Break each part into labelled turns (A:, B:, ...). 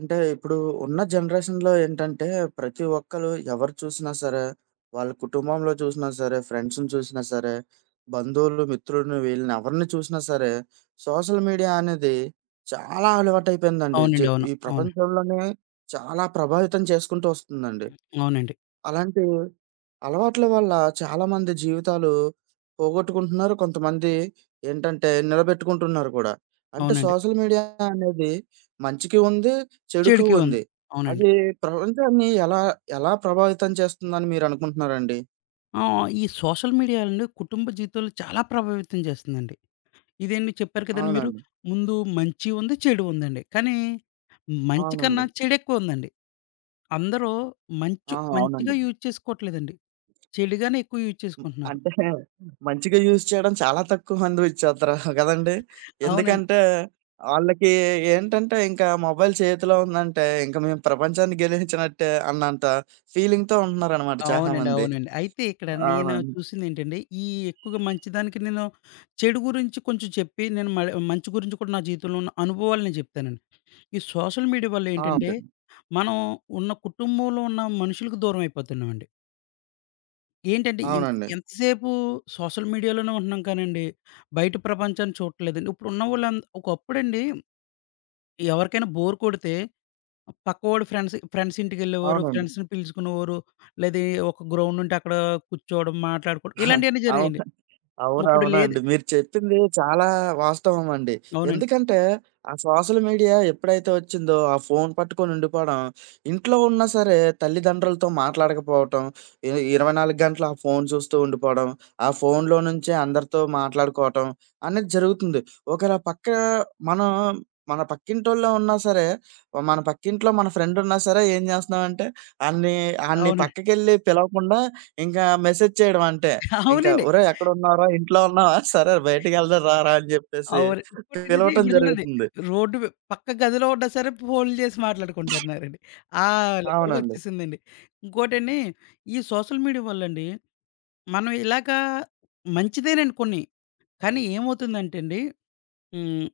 A: అంటే ఇప్పుడు ఉన్న జనరేషన్‌లో ఏంటంటే, ప్రతి ఒక్కళ్ళు ఎవరు చూసినా సరే, వాళ్ళ కుటుంబంలో చూసినా సరే, ఫ్రెండ్స్‌ని చూసినా సరే, బంధువులు, మిత్రులను వీళ్ళని ఎవరిని చూసినా సరే, సోషల్ మీడియా అనేది చాలా అలవాటైపోయిందండి.
B: అవునండి. అవును.
A: ఈ
B: అవును.
A: ప్రపంచంలోనే చాలా ప్రభావితం చేసుకుంటూ వస్తుందండి.
B: అవునండి.
A: అలాంటి అలవాట్ల వల్ల చాలామంది జీవితాలు పోగొట్టుకుంటున్నారు. కొంతమంది ఏంటంటే నిలబెట్టుకుంటున్నారు కూడా. అంటే
B: అవునండి.
A: సోషల్ మీడియా అనేది మంచికి ఉంది, చెడుకు
B: చెడుకి ఉంది.
A: ఉంది.
B: అవునండి.
A: అది ప్రపంచాన్ని ఎలా ఎలా ప్రభావితం చేస్తుందని మీరనుకుంటున్నారండి?
B: ఆ! ఈ సోషల్ మీడియా అండి కుటుంబ జీవితాలు చాలా ప్రభావితం చేస్తుందండి. ఇదేండి చెప్పారు కదండీ మీరు.
A: అవునండి.
B: ముందు మంచి ఉంది, చెడు ఉందండి. కానీ మంచి
A: అవునండి.
B: కన్నా చెడెక్కువుందండి. అందరూ
A: ఆ!
B: మంచు
A: అవునండి.
B: మంచిగా యూజ్ చేసుకోవట్లేదండి. చెడుగానే ఎక్కువ యూజ్
A: హ్మ్.
B: చేసుకుంటున్నారు.
A: అంటే మంచిగా యూజ్ చేయడం చాలా తక్కువ మంది చేత్తరు కదండీ!
B: అవునండి.
A: ఎందుకంటే ఆళ్ళకి ఏంటంటే ఇంకా మొబైల్ చేతిలో ఉందంటే ఇంక మేము ప్రపంచాన్ని గెలిచినట్టే అన్నంత ఫీలింగ్‌తో ఉంటున్నారనమాట
B: అవునండి.
A: చాలామంది.
B: అవునండి. అయితే ఇక్కడ నేను
A: అవునండి.
B: చూసిందేంటంటే, ఈ ఎక్కువగా మంచిదానికి నేను చెడు గురించి కొంచెం చెప్పి, నేను మ మంచి గురించి కూడా నా జీవితంలో ఉన్న అనుభవాలు నేను చెప్తానండి. ఈ సోషల్ మీడియా వల్ల
A: ఆ!
B: ఏంటంటే,
A: ఓకే.
B: మనం ఉన్న కుటుంబంలో ఉన్న మనుషులకు దూరం అయిపోతున్నామండి. ఏంటంటే
A: అవునండి.
B: ఎంతసేపు సోషల్ మీడియాలోనే ఉంటున్నాం కానండి, బయట ప్రపంచాన్ని చూడట్లేదండి. ఇప్పుడు ఉన్నవాళ్ళం ఒకప్పుడండి ఎవరికైనా బోర్ కొడితే పక్కవాడి ఫ్రెండ్స్ ఫ్రెండ్స్ ఇంటికెళ్ళేవారు,
A: అవునండి.
B: ఫ్రెండ్స్‌ని పిలుచుకునేవారు. లేదా ఒక గ్రౌండ్ ఉంటే అక్కడ కూర్చోవడం, మాట్లాడుకోవడం ఇలాంటియన్నీ జరిగాయండి.
A: అవును.
B: ఇప్పుడు లేదు.
A: అవునవునండి. మీరు చెప్పింది చాలా వాస్తవమండి.
B: అవునండి.
A: ఎందుకంటే, ఆ సోషల్ మీడియా ఎప్పుడైతే వచ్చిందో, ఆ ఫోను పట్టుకొని ఉండిపోవడం, ఇంట్లో ఉన్నా సరే తల్లిదండ్రులతో మాట్లాడకపోవటం, 24 గంటలు ఆ ఫోను చూస్తూ ఉండిపోవడం, ఆ ఫోనులో నుంచే అందరితో మాట్లాడుకోవటం అనేది జరుగుతుంది. ఒకవేళ పక్క మనం మన పక్కింటోళ్ళే ఉన్నా సరే, మన పక్కింట్లో మన ఫ్రెండ్ ఉన్నా సరే ఏం చేస్తున్నామంటే, ఆడిని ఆడిని
B: అవునండి.
A: పక్కకెళ్ళి పిలవకుండా ఇంకా మెసేజ్ చేయడం అంతే. ఇంకా
B: అవునండి.
A: "ఒరేయ్! ఎక్కడున్నావురా? ఇంట్లో ఉన్నావా? సరే బయటికెళ్దాం రారా" అని జెప్పేసి
B: అవును. ఇంకోటేంటంటే
A: పిలవటం
B: ఇప్పుడు చూడండి.
A: జరుగుతుంది.
B: రోడ్డు మి పక్క గదిలో ఉన్నా సరే ఫోన్లు చేసి మాట్లాడుకుంటున్నారండి. ఆ
A: అవునండి.
B: లెవెల్‌కొచ్చేసిందండి. ఇంకోటండి, ఈ సోషల్ మీడియా వల్లండి మనం ఇలాగా మంచిదేనండి కొన్ని. కానీ ఏమవుతుందంటే అండి, హ్మ్.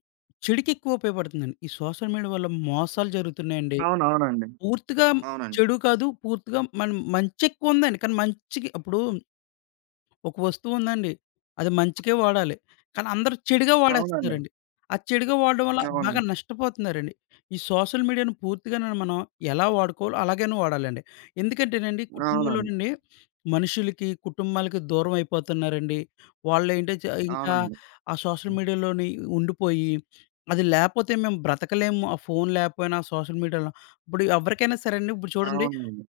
B: చెడుకి ఎక్కువ ఉపయోగపడుతుందండి. ఈ సోషల్ మీడియా వల్ల మోసాలు జరుగుతున్నాయండి.
A: అవునవునండి.
B: పూర్తిగా
A: అవునండి.
B: చెడు కాదు. పూర్తిగా మన మంచెక్కువుందండి. కానీ మంచికి ఇప్పుడు ఒక వస్తువుందండి. అది మంచికే వాడాలి. కానీ అందరూ చెడుగా
A: అవునండి.
B: వాడేస్తున్నారండి. ఆ చెడుగా వాడడం వల్ల బాగా
A: అవునండి.
B: నష్టపోతున్నారండి. ఈ సోషల్ మీడియాను పూర్తిగాను మనం ఎలా వాడుకోవాలో అలాగనే వాడాలండి. ఎందుకంటేనండి
A: అవునండి.
B: కుటుంబంలోనండి మనుషులకి, కుటుంబాలకి దూరం అయిపోతున్నారండి. వాళ్ళేంటి చ ఇంకా
A: అవునండి.
B: ఆ సోషల్ మీడియాలోని ఉండిపోయి, అది లేపోతే మేము బ్రతకలేము. ఆ ఫోను లేకపోయినా సోషల్ మీడియాలో ఇప్పుడు ఎవరికైనా సరే అండి ఇప్పుడు చూడండి,
A: అవునండి.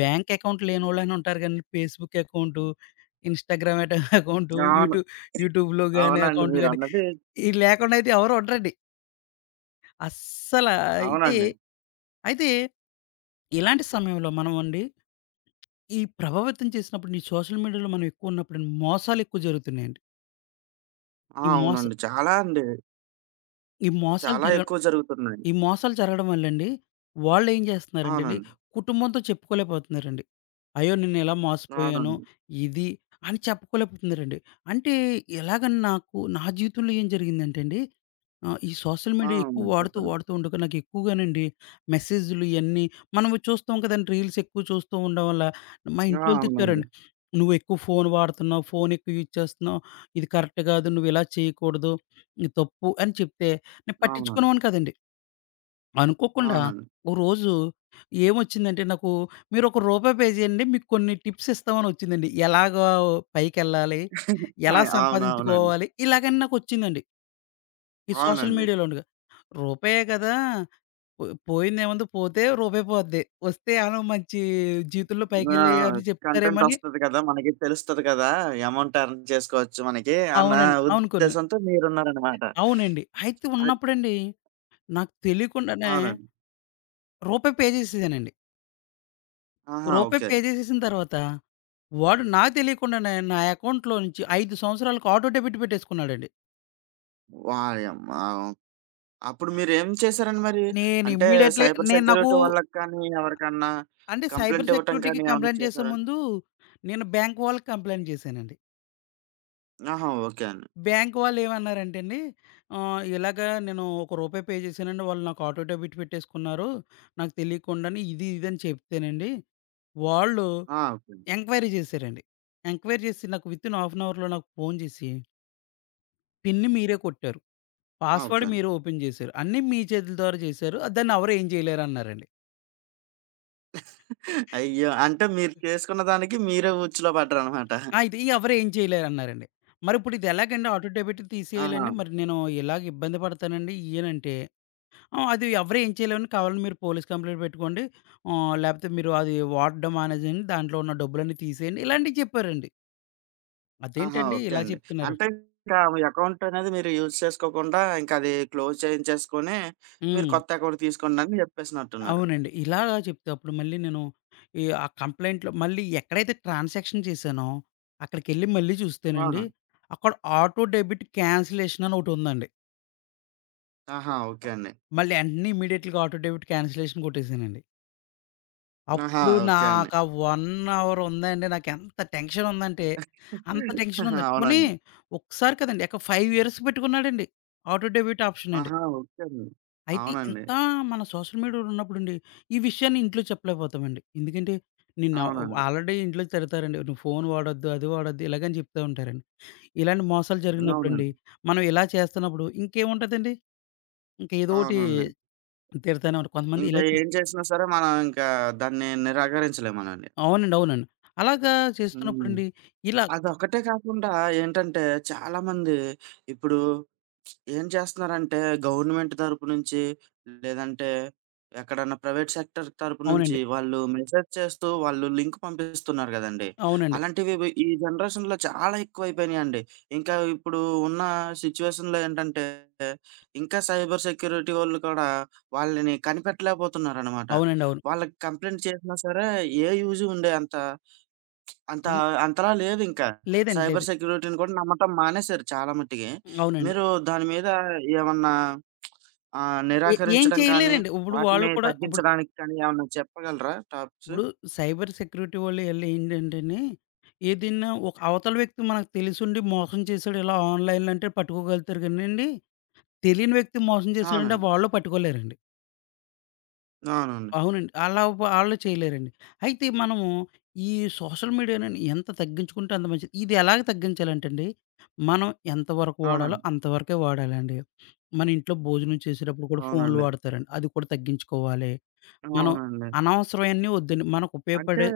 B: బ్యాంక్ అకౌంట్ లేనోళ్ళని ఉంటారు గానీ, ఫేస్‌బుక్ అకౌంటు, ఇన్‌స్టాగ్రామ్ అకౌంటు,
A: అవును.
B: యూట్యూబ్‌లో గాని,
A: అవునండి.
B: అకౌంట్ గాని
A: మీరన్నది
B: ఇయి లేకుండా అయితే ఎవరు ఉండరండి. అస్సల అయితే,
A: అవునండి.
B: అయితే ఇలాంటి సమయంలో మనం అండి, ఈ ప్రభావితం చేసినప్పుడు ఈ సోషల్ మీడియాలో మనం ఎక్కువ ఉన్నప్పుడండి, మోసాలెక్కువ జరుగుతున్నాయండి.
A: ఆ!
B: ఈ మోస
A: అవునండి. చాలా అండి.
B: ఈ మోసాలు
A: చాలా
B: జరగ
A: ఎక్కువ జరుగుతున్నాయి.
B: ఈ మోసాలు జరగడం వల్లండి, వాళ్ళేం చేస్తున్నారంటేండి,
A: అవునండి.
B: కుటుంబంతో చెప్పుకోలేకపోతున్నారండి. అయ్యో! నేనిలా మోసపోయాను,
A: అవునండి.
B: ఇది అని చెప్పుకోలేకపోతున్నారండి. అంటే ఎలాగని నాకు నా జీవితంలో ఏం జరిగిందంటే అండి, ఈ సోషల్
A: ఆ!
B: మీడియా ఎక్కువ
A: అవునండి.
B: వాడుతూ,
A: చెప్పండి.
B: వాడుతూ ఉండగా నాకు ఎక్కువగానండి మెసేజులు ఇయన్నీ మనము చూస్తాం కదండీ, రీల్స్ ఎక్కువ చూస్తూ ఉండడం వల్ల, మా
A: ఆ!
B: ఇంట్లోళ్ళు
A: అవునండి.
B: తిట్టారండి. "నువ్వెక్కువ ఫోను వాడుతున్నావు, ఫోను ఎక్కువ యూజ్ చేస్తున్నావు, ఇది కరెక్ట్ కాదు, నువ్విలా చేయకూడదు, ఇది తప్పు" అని చెప్తే నేను
A: అవునండి.
B: పట్టించుకునేవాడిని కాదండి. అనుకోకుండా
A: అవునండి.
B: ఓ రోజు ఏమొచ్చిందంటే నాకు, "మీరొక రూపాయి పే చేయండి. మీకు కొన్ని టిప్స్ ఇస్తామని" వచ్చిందండి. ఎలాగా పైకెళ్ళాలి? ఎలా
A: అవునవునండి.
B: సంపాదించుకోవాలి? ఇలాగని నాకొచ్చిందండి. ఈ సోషల్
A: అవునండి.
B: మీడియాలో ఉండగా. రూపాయే కదా! పో పోయిందేముంది, పోతే రూపాయి పోద్ది. వస్తే ఏమన్నా మంచి జీవితంలో
A: ఆ!
B: పైకెళ్ళాయని చెప్తారేమో
A: కంటెంట్
B: అని చెప్తారేమని.
A: ఒస్తది కదా! మనకి తెలుస్తది కదా! ఎమౌంట్ ఎర్న్ చేసుకోవచ్చు మనకి అన్న
B: అవునండి. అనుకున్నా.
A: ఉద్దేశంతో మీరున్నారనమాట.
B: అవునండి. అయితే
A: అద్
B: ఉన్నప్పుడండి నాకు తెలియకుండానే
A: అవునండి.
B: రూపాయి పే చేసేసానండి.
A: ఆహా!
B: రూపాయి
A: ఓకే.
B: పే చేసేసిన తర్వాత, వాడు నాకు తెలియకుండానే నా అకౌంట్‌లో నుంచి 5 సంవత్సరాలకి ఆటో డెబిట్ పెట్టేసుకున్నాడండి.
A: వాయమ్మ! అప్పుడు మీరేం చేశారండి మరి?
B: నేను
A: అంటే
B: ఇమ్మీడియేట్‌లీ
A: సైబర్
B: నేను నాకు
A: సెక్యూరిటీ వాళ్ళకి కానీ, ఎవరికన్నా
B: అంటే, సైబర్
A: కంప్లెయింట్ ఇవ్వటం
B: సెక్యూరిటీకి
A: కానీ ఏమన్నా
B: కంప్లెయింట్ చేసే
A: చేశారా?
B: ముందు, నేను బ్యాంక్ వాళ్ళకి కంప్లెయింట్ చేశానండి.
A: ఆహా! ఓకే అండి.
B: బ్యాంక్ వాళ్ళు ఏమన్నారంటే అండి, ఇలాగ నేను ఒక రూపాయి పే చేశానండి. వాళ్ళు నాకు ఆటో డెబిట్ పెట్టేసుకున్నారు. నాకు తెలియకుండానే ఇది, ఇది అని చెప్తేనండి, వాళ్ళు
A: ఆ! ఓకే అండి.
B: ఎంక్వైరీ చేశారండి. ఎంక్వైరీ చేసి నాకు వితిన్ హాఫ్ అన్ అవర్‌లో నాకు ఫోను చేసి, పిన్ మీరే కొట్టారు.
A: ఆ! ఓకే
B: పాస్‌వర్డ్
A: అండి.
B: మీరు ఓపెన్ చేశారు. అన్నీ మీ చేతుల ద్వారా చేశారు. దాన్ని ఎవరు ఏం చేయలేరన్నారండి.
A: అయ్యో! అంటే మీరు చేసుకున్న దానికి మీరే ఉచ్చులో పడ్డారనమాట.
B: ఆ! ఇది ఈ ఎవరు ఏం చేయలేరన్నారండి. మరిప్పుడు ఇది ఎలాగండి ఆటో డెబిట్
A: ఆహా!
B: తీసేయాలండి? మరి నేను ఇలాగ ఇబ్బంది పడతానండి ఇయ్యనంటే, అది ఎవరు ఏం చేయలేరని, కావాలని మీరు పోలీస్ కంప్లెయింట్ పెట్టుకోండి. లేకపోతే మీరు అది వాడడం మానేసేయండి. దాంట్లో ఉన్న డబ్బులన్నీ తీసేయండి. ఇలాంటివి చెప్పారండి.
A: ఆహా!
B: అదేంటండి
A: ఓకే
B: ఇలా
A: అండి.
B: చెప్తున్నారు?
A: అంటే ఇంకా మీ అకౌంట్ అనేది మీరు యూజ్ చేసుకోకుండా ఇంకా అది క్లోజ్ చేయించేసుకొని, మీరు
B: హ్మ్.
A: కొత్త అకౌంట్ తీసుకోండి అని చెప్పేసినట్టున్నారు.
B: అవునండి. ఇలాగా చెప్తే అప్పుడు మళ్ళీ నేను ఈ ఆ కంప్లెయింట్‌లో మళ్ళీ ఎక్కడైతే ట్రాన్సాక్షన్ చేశానో అక్కడికెళ్ళి మళ్ళీ
A: అవునా?
B: చూస్తేనండి, అక్కడ ఆటో డెబిట్ క్యాన్సిలేషన్ అని ఒకటుందండి.
A: ఆహా! ఓకే అండి.
B: మళ్ళీ ఎంటనే ఇమ్మీడియేట్‌గా ఆటో డెబిట్ క్యాన్సిలేషన్ కొట్టేసానండి.
A: ఆహా!
B: అప్పుడు
A: ఓకే అండి.
B: నాకా 1 అవర్ ఉందండి. నాకెంత టెన్షన్ ఉందంటే, అంత టెన్షన్ ఉందండి. పోనీ
A: అవునండి.
B: ఒక్కసారి కదండీ! ఒక 5 ఇయర్స్ పెట్టుకున్నాడండి. ఆటో డెబిట్ ఆప్షన్ అండి.
A: ఆహా! ఓకే అండి.
B: అయితే
A: అవునండి.
B: ఇంత మన సోషల్ మీడియాలో ఉన్నప్పుడండి, ఈ విషయాన్ని ఇంట్లో చెప్పలేకపోతామండి. ఎందుకంటే, నిన్న
A: అవునండి.
B: ఆల్రెడీ ఇంట్లో తిడతారండి. "నువ్వు ఫోను వాడొద్దు, అది వాడొద్దు" ఇలాగని చెప్తా ఉంటారండి. ఇలాంటి మోసాలు జరిగినప్పుడండి,
A: అవునండి.
B: మనం ఇలా చేస్తున్నప్పుడు ఇంకేముంటదండి? ఇంకేదోటి
A: అవునండి.
B: తిడతానే ఉంటారు. కొంతమంది
A: ఇంకా
B: ఇలా చెప్
A: ఏం చేసినా సరే మనం ఇంకా దాన్ని నిరాకరించలేమనండి.
B: అవునండి. అవునండి. అలాగా
A: హ్మ్.
B: చేస్తున్నప్పుడండి, ఇలా
A: అదొక్కటే కాకుండా ఏంటంటే చాలామంది ఇప్పుడు ఏం చేస్తున్నారంటే గవర్నమెంట్ తరపు నుంచి, లేదంటే ఎక్కడన్నా ప్రైవేట్ సెక్టర్ తరపు నుంచి
B: అవునండి.
A: వాళ్ళు మెసేజ్ చేస్తూ వాళ్ళు లింక్ పంపిస్తున్నారు గదండీ!
B: అవునండి.
A: అలాంటివి వి ఈ జనరేషన్‌లో చాలా ఎక్కువైపోయినాయండి. ఇంకా ఇప్పుడు ఉన్న సిట్యుయేషన్‌లో ఏంటంటే ఇంకా సైబర్ సెక్యూరిటీ వోళ్ళు కూడా వాళ్ళని కనిపెట్టలేకపోతున్నారనమాట.
B: అవునండి. అవును.
A: వాళ్ళకి కంప్లెయింట్ చేసినా సరే ఏ యూజ్ ఉండే అంత అంత
B: ల్
A: అంతలా లేదింకా.
B: లేదండి.
A: సైబర్
B: లేదు.
A: సెక్యూరిటీని కూడా నమ్మటం మానేశారు చాలా మట్టికి.
B: అవునండి.
A: మీరు దాని మీద ఏమన్నా ఆహ్,
B: ఏం
A: నిరాకరించడం కానీ,
B: చేయలేరండి.
A: వాటిని తగ్గించడానికి కానీ ఏమన్నా చెప్పగలరా టాప్స్?
B: ఇప్పుడు సైబర్ సెక్యూరిటీ వాళ్ళు ఎళ్ళి ఏంటంటేనే, ఏదైనా ఒక అవతల వ్యక్తి మనకు తెలిసుండి మోసం చేశాడు ఇలా ఆన్‌లైన్‌లో అంటే పట్టుకోగలుగుతారు గానండి, తెలియని వ్యక్తి మోసం చేశాడంటే
A: అవునండి.
B: వాళ్ళు పట్టుకోలేరండి.
A: అవునండి.
B: అవునండి. అలా వాళ్ళు చేయలేరండి. అయితే మనము ఈ సోషల్ మీడియా‌ని ఎంత తగ్గించుకుంటే అంత మంచిది. ఇది ఎలాగ తగ్గించాలంటేండి, మనం ఎంతవరకు వాడాలో
A: అవునండి.
B: అంతవరకే వాడాలండి. మన ఇంట్లో భోజనం చేసేటప్పుడు కూడా ఫోన్‌లు
A: అవునండి.
B: వాడతారండి. అది కూడా తగ్గించుకోవాలి. మనం
A: అవునండి.
B: అనవసరమైనయి వద్దండి. మనకు
A: అంటే
B: ఉపయోగపడే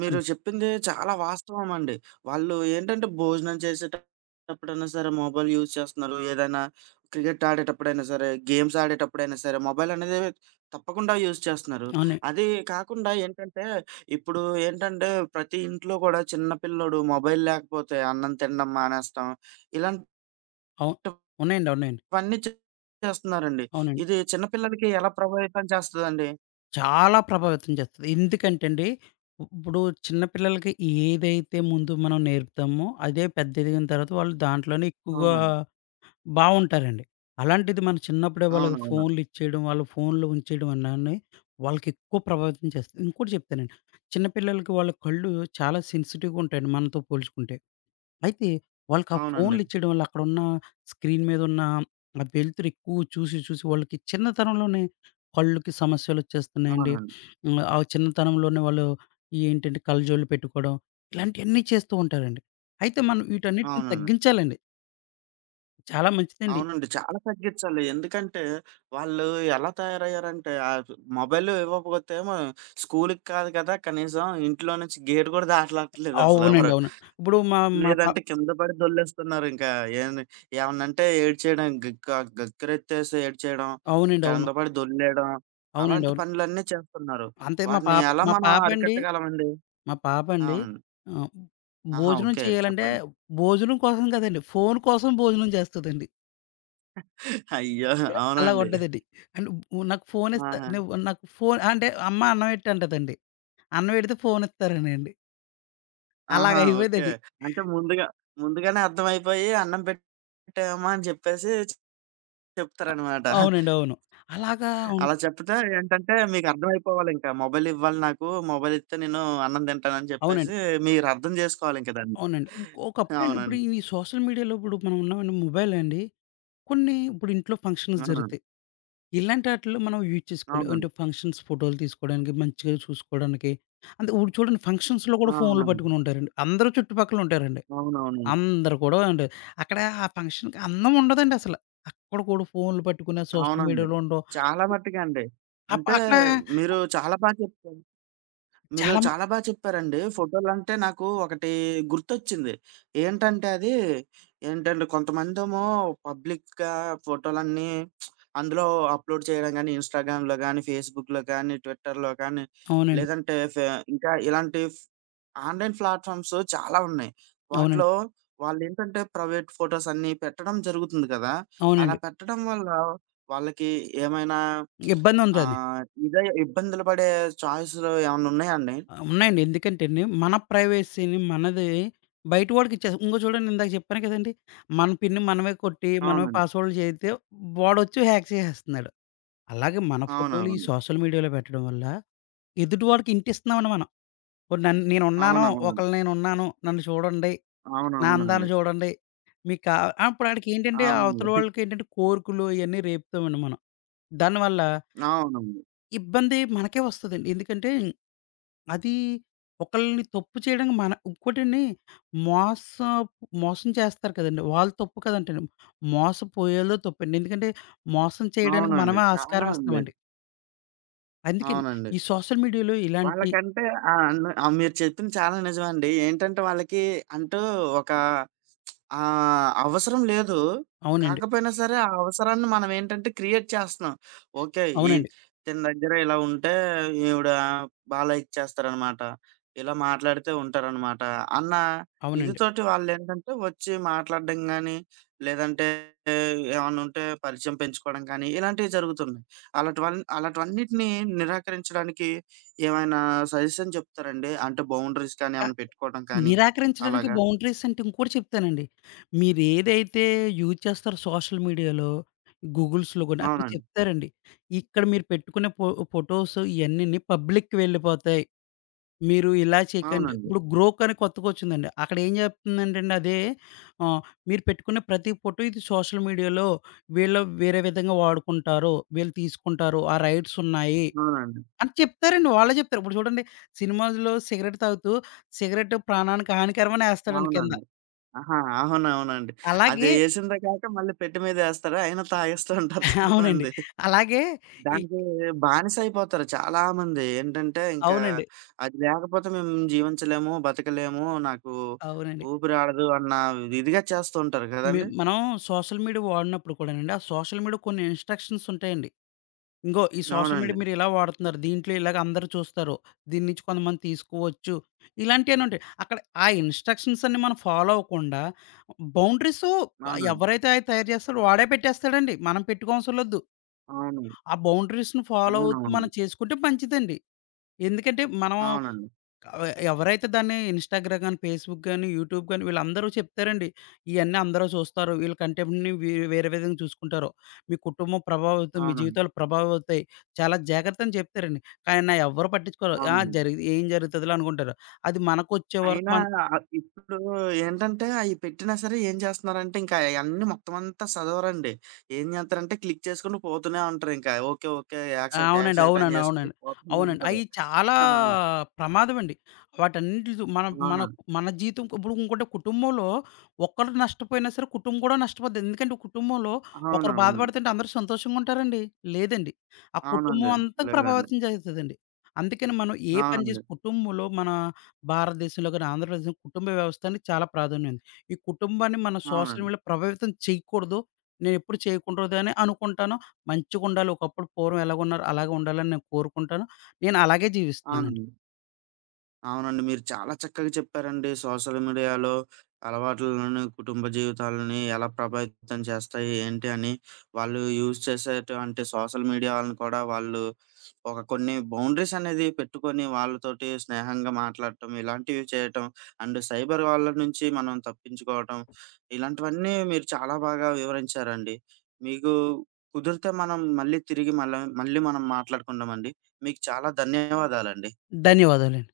A: మీరు చెప్పింది చాలా వాస్తవం అండి. వాళ్ళు ఏంటంటే భోజనం చేసేటప్పుడైనా సరే మొబైల్ యూజ్ చేస్తున్నారు. ఏదైనా క్రికెట్ ఆడేటప్పుడైనా సరే, గేమ్స్ ఆడేటప్పుడైనా సరే మొబైల్ అనేది తప్పకుండా యూజ్ చేస్తున్నారు.
B: అవును.
A: అది కాకుండా ఏంటంటే ఇప్పుడు ఏంటంటే ప్రతి ఇంట్లో కూడా చిన్న పిల్లోడు మొబైల్ లేకపోతే అన్నం తినడం మానేస్తాం. ఇలాంటివన్నీ
B: అవును. ఉన్నాయండి. ఉన్నాయండి.
A: చే- చేస్తున్నారండి.
B: అవునండి.
A: ఇది చిన్న పిల్లలకి ఎలా ప్రభావితం చేస్తదండి?
B: చాలా ప్రభావితం చేస్తది. ఎందుకంటే అండి, ఇప్పుడు చిన్న పిల్లలకి ఏదైతే ముందు మనం నేర్పుతామో, అదే పెద్ద ఎదిగిన తర్వాత వాళ్ళు దాంట్లోనే ఎక్కువగా
A: అవునండి.
B: బావుంటారండి. అలాంటిది మనం చిన్నప్పుడే వాళ్ళకి
A: అవునవునండి.
B: ఫోన్‌లు ఇచ్చేయడం, వాళ్ళు ఫోన్‌లో ఉంచేయడం అన్నాన్ని వాళ్ళకి ఎక్కువ ప్రభావితం చేస్తది. ఇంకోటి చెప్తానండి. చిన్న పిల్లలకి వాళ్ళ కళ్ళు చాలా సెన్సిటివ్‌గా ఉంటాయండి మనతో పోల్చుకుంటే. అయితే వాళ్ళకి ఆ
A: అవునండి.
B: ఫోన్‌లిచ్చేయడం వల్ల అక్కడున్న స్క్రీన్ మీదున్న ఆ వెలుతురు ఎక్కువ చూసి, చూసి వాళ్ళకి చిన్నతనంలోనే కళ్ళుకి సమస్యలొచ్చేస్తున్నాయండి.
A: అవునండి.
B: ఆ చిన్నతనంలోనే వాళ్ళు ఈ ఏంటంటే కళ్ళజోళ్ళు పెట్టుకోవడం, ఇలాంటియన్నీ చేస్తూ ఉంటారండి. అయితే మనం వీటన్నిటిని
A: అవునండి.
B: తగ్గించాలండి. చాలా మంచిదండి.
A: అవునండి. చాలా తగ్గిచ్చాలి. ఎందుకంటే, వాళ్ళు ఎలా తయారయ్యారంటే, ఆహ్, మొబైలు ఇవ్వకపోతే మ స్కూలుకి కాదు కదా! కనీసం ఇంట్లో నుంచి గేట్ గూడా
B: అవునండి.
A: దాటలట్లేదసలెవరు.
B: అవును. ఇప్పుడు మా మా పా
A: లేదంటే కింద పడి దొర్లేస్తున్నారింకా. ఏంది ఏమన్నంటే ఏడ్చేయడం, గక్కెరెత్తేసి ఏడ్చేయడం,
B: అవునండి.
A: కింద
B: అవును.
A: పడి దొర్లేయడం,
B: అవునండి.
A: అలాంటి
B: అవును.
A: పనులన్నీ చేస్తున్నారు.
B: అంతే మా
A: వాటిని
B: పాప
A: ఎలా
B: మా
A: మనం
B: పాపండి
A: అరికట్టగలమండి?
B: మా పాపండి
A: అవునండి.
B: ఆహ్,
A: ఆహా!
B: భోజనం
A: ఓకే.
B: చేయాలంటే,
A: చెప్పండి.
B: భోజనం కోసం కాదండి, ఫోను కోసం భోజనం చేస్తదండి.
A: అయ్యో!
B: అలా
A: అవునండి.
B: కొట్టదండి. అండ్ నాకు ఫోనిస్తా,
A: ఆహా!
B: నువ్వు నాకు ఫోను అంటే, అమ్మ అన్నం ఎట్టు అంటదండి. అన్నం ఎడితే ఫోనిస్తారనండి. అలాగ
A: ఆహా! ఓకే.
B: అయిపోయేదండి.
A: అంటే ముందుగానే అర్థమైపోయి అన్నం పెట్టామా అని చెప్పేసి చెప్తారనమాట.
B: అవునండి. అవును. అలాగా ఉం
A: అలా చెప్తే ఏంటంటే మీకు అర్థమైపోవాలింకా. మొబైల్ ఇవ్వాలి నాకు. మొబైల్ ఇస్తే నేను అన్నం తింటానని చెప్పేసి
B: అవునండి.
A: మీరు అర్థం చేసుకోవాలింక దాన్ని.
B: అవునండి. ఇంకో ఒకప్పుడండి ఇప్పుడు
A: అవునండి.
B: ఈ సోషల్ మీడియాలో ఇప్పుడు మనం ఉన్నామండి మొబైల్ అండి. కొన్ని ఇప్పుడు ఇంట్లో ఫంక్షన్స్
A: అవునండి.
B: జరుగుతాయి. ఇలాంటి ఆటిల్లో మనం యూజ్ చేసుకోవాలి. అంటే
A: అవునండి.
B: ఫంక్షన్స్ ఫోటోలు తీసుకోవడానికి, మంచిగా చూసుకోవడానికి. అంటే ఇప్పుడు చూడండి, ఫంక్షన్స్‌లో
A: ఆ!
B: కూడా ఫోన్‌లు
A: అవునండి.
B: పట్టుకొని ఉంటారండి. అందరూ చుట్టుపక్కల ఉంటారండి.
A: అవునవునండి.
B: అందరూ కూడా అండి. అక్కడ ఆ ఫంక్షన్‌కి అందం ఉండదండసల. అక్కడ కూడా ఫోన్‌లు పట్టుకుని సోషల్
A: అవునండి.
B: మీడియాలో ఉండవు.
A: చాలా మట్టుకండి. అంటే
B: అక్కడ
A: మీరు చాలా బా చెప్తారు. మీరు
B: చాలా మ
A: చాలా బా చెప్పారండి. ఫోటోలంటే నాకు ఒకటి గుర్తొచ్చింది. ఏంటంటే అది ఏంటంటే కొంతమందేమో పబ్లిక్‌గా ఫోటోలన్నీ అందులో అప్‌లోడ్ చేయడం గానీ, ఇన్‌స్టాగ్రామ్‌లో గానీ, ఫేస్‌బుక్‌లో గానీ, ట్విట్టర్‌లో కానీ, ట్విట్టర్ లో కానీ,
B: అవునండి.
A: లేదంటే ఇంకా ఇలాంటి ఆన్‌లైన్ ప్లాట్‌ఫామ్స్ చాలా ఉన్నాయి. వాటిలో
B: అవునండి.
A: వాళ్ళేంటంటే ప్రైవేట్ ఫోటోస్ అన్నీ పెట్టడం జరుగుతుంది కదా! అలా
B: అవునండి.
A: పెట్టడం వల్ల వాళ్ళకి ఏమైనా ఆ!
B: ఇబ్బందుంటది.
A: ఇదే ఇబ్బందులు పడే చాయిస్‌లు ఏమన్నా ఉన్నాయా అండి?
B: ఉన్నాయండి. ఎందుకంటేండి మన ప్రైవసీని మనది బయట వాడికి ఇచ్చేస్తాం. ఇంగో చూడండి ఇందాక చెప్పాను కదండీ! మన పిన్ మనమే కొట్టి, మనమే
A: అవునండి.
B: పాస్వర్డ్‌లు చేరితే వాడొచ్చి హ్యాక్ చేసేస్తున్నాడు. అలాగే మన ఫోటోలు ఈ
A: అవునవును.
B: సోషల్ మీడియాలో పెట్టడం వల్ల ఎదుటివాడికి ఇంటిస్తున్నామండి మనం. ఇప్పుడు నేనున్నాను,
A: అవునవునండి.
B: ఒకళ్ళు నేనున్నాను, నన్ను చూడండి, నా
A: అవునవునండి.
B: అందాన్ని చూడండి. మీకు కా ఆ! ఇప్పుడు ఆడికేంటంటే, అవతల
A: అవునండి.
B: వాళ్ళకేంటంటే కోరికలు ఇయన్నీ రేపుతామండి మనం. దానివల్ల
A: అవునండి.
B: ఇబ్బంది మనకే వస్తదండి. ఎందుకంటే అది ఒకళ్ళని తప్పు చేయడానికి మన ఇంకోటండి, మోసం మోసం చేస్తారు కదండీ! వాళ్ళు తప్పు కాదంటండి. మోసపోయేళ్ళు తప్పండి. ఎందుకంటే మోసం చేయడానికి
A: అవునండి.
B: మనమే
A: చాలా
B: ఆస్కారం
A: ఉంది.
B: ఇస్తామండి. అందుకని
A: అవునండి.
B: ఈ సోషల్ మీడియాలో ఇలాంటి
A: వాళ్ళకంటే ఆ! ఆ! మీరు చెప్పింది చాలా నిజమండి. ఏంటంటే వాళ్ళకి అంటూ ఒక ఆ! అవసరం లేదు.
B: అవునండి.
A: కాకపోయినా సరే, ఆ అవసరాన్ని మనమేంటంటే క్రియేట్ చేస్తున్నాం. ఓకే. ఈ
B: అవునండి.
A: ఇతని దగ్గర ఇలా ఉంటే ఈవిడ బా లైక్ చేస్తారనమాట. ఇలా మాట్లాడితే ఉంటారనమాట అన్న
B: అవునండి.
A: ఇదితోటి వాళ్ళేంటంటే వచ్చి మాట్లాడడం గానీ, లేదంటే ఏమన్నా ఉంటే పరిచయం పెంచుకోవడం కానీ, ఇలాంటివి జరుగుతున్నాయి. అలాటివన్నిటిని నిరాకరించడానికి ఏమైనా సజెషన్ చెప్తారండి? అంటే బౌండరీస్ కానీ
B: క
A: ఏమైనా పెట్టుకోవడం కానీ
B: నిరాకరించడానికి
A: అలాగా?
B: బౌండరీస్ అంటే ఇంకోటి చెప్తానండి. మీరేదైతే యూజ్ చేస్తారో సోషల్ మీడియాలో, గూగుల్స్‌లో కూడా అక్కడ
A: అవునండి.
B: చెప్తారండి. ఇక్కడ మీరు పెట్టుకునే ఫోటోస్ ఇయన్నీని పబ్లిక్‌కి వెళ్ళిపోతాయి. మీరు ఇలా చేయకండి.
A: అవునండి.
B: ఇప్పుడు గ్రోక్ అని కొత్తగొచ్చిందండి. అక్కడ ఏం చెప్తుందంటేండి అదే ఆహ్, మీరు పెట్టుకున్న ప్రతి ఫోటో ఇది సోషల్ మీడియాలో వీళ్ళు వేరే విధంగా వాడుకుంటారు. వీళ్ళు తీసుకుంటారు. ఆ రైట్స్ ఉన్నాయి.
A: అవునండి.
B: అని చెప్తారండి. వాళ్ళే జెప్తారు. ఇప్పుడు చూడండి, సినిమాలో సిగరెట్ తాగుతూ, సిగరెట్ ప్రాణానికి హానికరమని ఏస్తాడండి కింద.
A: అవునండి. ఆహా! అవునవునండి. అది
B: అలాగే
A: ఏసిందే కాక మళ్ళీ పెట్టె మీదేస్తారు. అయినా తాగేస్తూ ఉంటారు చాలా
B: అవునండి.
A: మంది.
B: అలాగే ఈ
A: దానికి బానిసైపోతారు చాలా మంది. ఏంటంటే ఇంకా
B: అవునండి.
A: అది లేకపోతే మేము జీవించలేము, బతకలేము, నాకు
B: అవునండి.
A: ఊపిరాడదు అన్న ఇదిగా చేస్తూ ఉంటారు కదండీ!
B: మనం సోషల్ మీడియా వాడినప్పుడు కూడానండి, ఆ సోషల్ మీడియా కొన్ని ఇన్‌స్ట్రక్షన్స్ ఉంటాయండి. ఇంగో ఈ సోషల్ మీడియా
A: అవునండి.
B: మీరు ఇలా వాడుతున్నారు. దీంట్లో ఇలాగ అందరూ చూస్తారు. దీని నుంచి కొంతమంది తీసుకోవచ్చు. ఇలాంటియన్ని ఉంటాయి. అక్కడ ఆ ఇన్‌స్ట్రక్షన్స్ అన్నీ మనం ఫాలో అవ్వకుండా బౌండరీసు
A: అవునండి.
B: ఎవరైతే అయి తయారు జేస్తాడో వాడే పెట్టేస్తాడండి. మనం పెట్టుకోవసరం లేదు.
A: అవును.
B: ఆ బౌండరీస్‌ని ఫాలో
A: అవును.
B: అవుతూ మనం
A: అవునవునండి.
B: చేసుకుంటే మంచిదండి. ఎందుకంటే మనం
A: అవునండి.
B: ఎవరైతే దాన్ని ఇన్‌స్టాగ్రామ్ గాని, ఫేస్‌బుక్ గాని, యూట్యూబ్ గాని వీళ్ళందరూ చెప్తారండి. ఇయన్నీ అందరూ చూస్తారు. వీళ్ళ కంటెంట్‌ని వేరే విధంగా చూసుకుంటారు. మీ కుటుంబం ప్రభావితం, మీ
A: అవునండి.
B: జీవితాలు ప్రభావితం అవుతాయి. చాలా జాగ్రత్త అని చెప్తారండి. కానీ నా ఎవ్వరు పట్టించుకోరు. ఆ!
A: అవునండి.
B: జరిగి ఏం జరుగుతదిలే అనుకుంటారు. అది మనకొచ్చే వరకు
A: అయినా
B: మన
A: ఆహ్, ఇప్పుడు ఏంటంటే అయి పెట్టినా సరే ఏం చేస్తున్నారంటే ఇంకా అయన్నీ మొత్తం అంతా చదవరండి. ఏం చేస్తారంటే క్లిక్ చేసుకుంటూ పోతూనే ఉంటారింకా. ఓకే. ఓకే.
B: ఆ!
A: యాక్సెప్ట్,
B: అవునండి.
A: యాక్సెప్ట్ అని
B: అవునండి.
A: చేసుకుంటూ
B: అవునండి.
A: పోతూనే
B: అవునండి.
A: ఉంటారు.
B: అయి చాలా
A: అవును.
B: ప్రమాదమండి. వాటన్నిటితో మన మన
A: అవునండి.
B: మన జీవితం ఇప్పుడు ఇంకోటి కుటుంబంలో ఒక్కరు నష్టపోయినా సరే కుటుంబం కూడా నష్టపోద్ది. ఎందుకంటే కుటుంబంలో ఒకరు
A: అవునవునండి.
B: బాధపడుతుంటే అందరూ సంతోషంగా ఉంటారండి? లేదండి. ఆ
A: అవునండి.
B: కుటుంబం
A: అవునండి
B: అంతా
A: లేదండి.
B: ప్రభావితం చేస్తదండి. అందుకని మనం ఏ పని
A: అవునండి.
B: చేసి కుటుంబంలో మన భారతదేశంలో గాని, ఆంధ్రప్రదేశ్‌లో కుటుంబ వ్యవస్థ అనేది చాలా ప్రాధాన్యం ఉంది. ఈ కుటుంబాన్ని మనం సోషల్
A: అవునండి.
B: మీడియాలో ప్రభావితం చేయకూడదు. నేనెప్పుడు చేయకూడదు అని అనుకుంటాను. మంచిగుండాలి. ఒకప్పుడు పూర్వం ఎలాగున్నారో అలాగే ఉండాలని నేను కోరుకుంటాను. నేను అలాగే జీవిస్తున్నానండి.
A: అవునండి. అవునండి. మీరు చాలా చక్కగా చెప్పారండి. సోషల్ మీడియాలో అలవాట్లను, కుటుంబ జీవితాలని ఎలా ప్రభావితం చేస్తాయి, ఏంటి అని. వాళ్ళు యూజ్ చేసేటువంటి సోషల్ మీడియాలను కూడా వాళ్ళు ఒక కొన్ని బౌండరీస్ అనేది పెట్టుకొని వాళ్ళతోటి స్నేహంగా మాట్లాడటం, ఇలాంటివి చేయటం అండ్ సైబర్ వాళ్ళ నుంచి మనం తప్పించుకోవటం, ఇలాంటివన్నీ మీరు చాలా బాగా వివరించారండి. మీకు కుదిరితే మనం మళ్ళీ తిరిగి మళ్ళీ మనం మాట్లాడుకుందామండి. మీకు చాలా ధన్యవాదాలండి.
B: ధన్యవాదాలండి.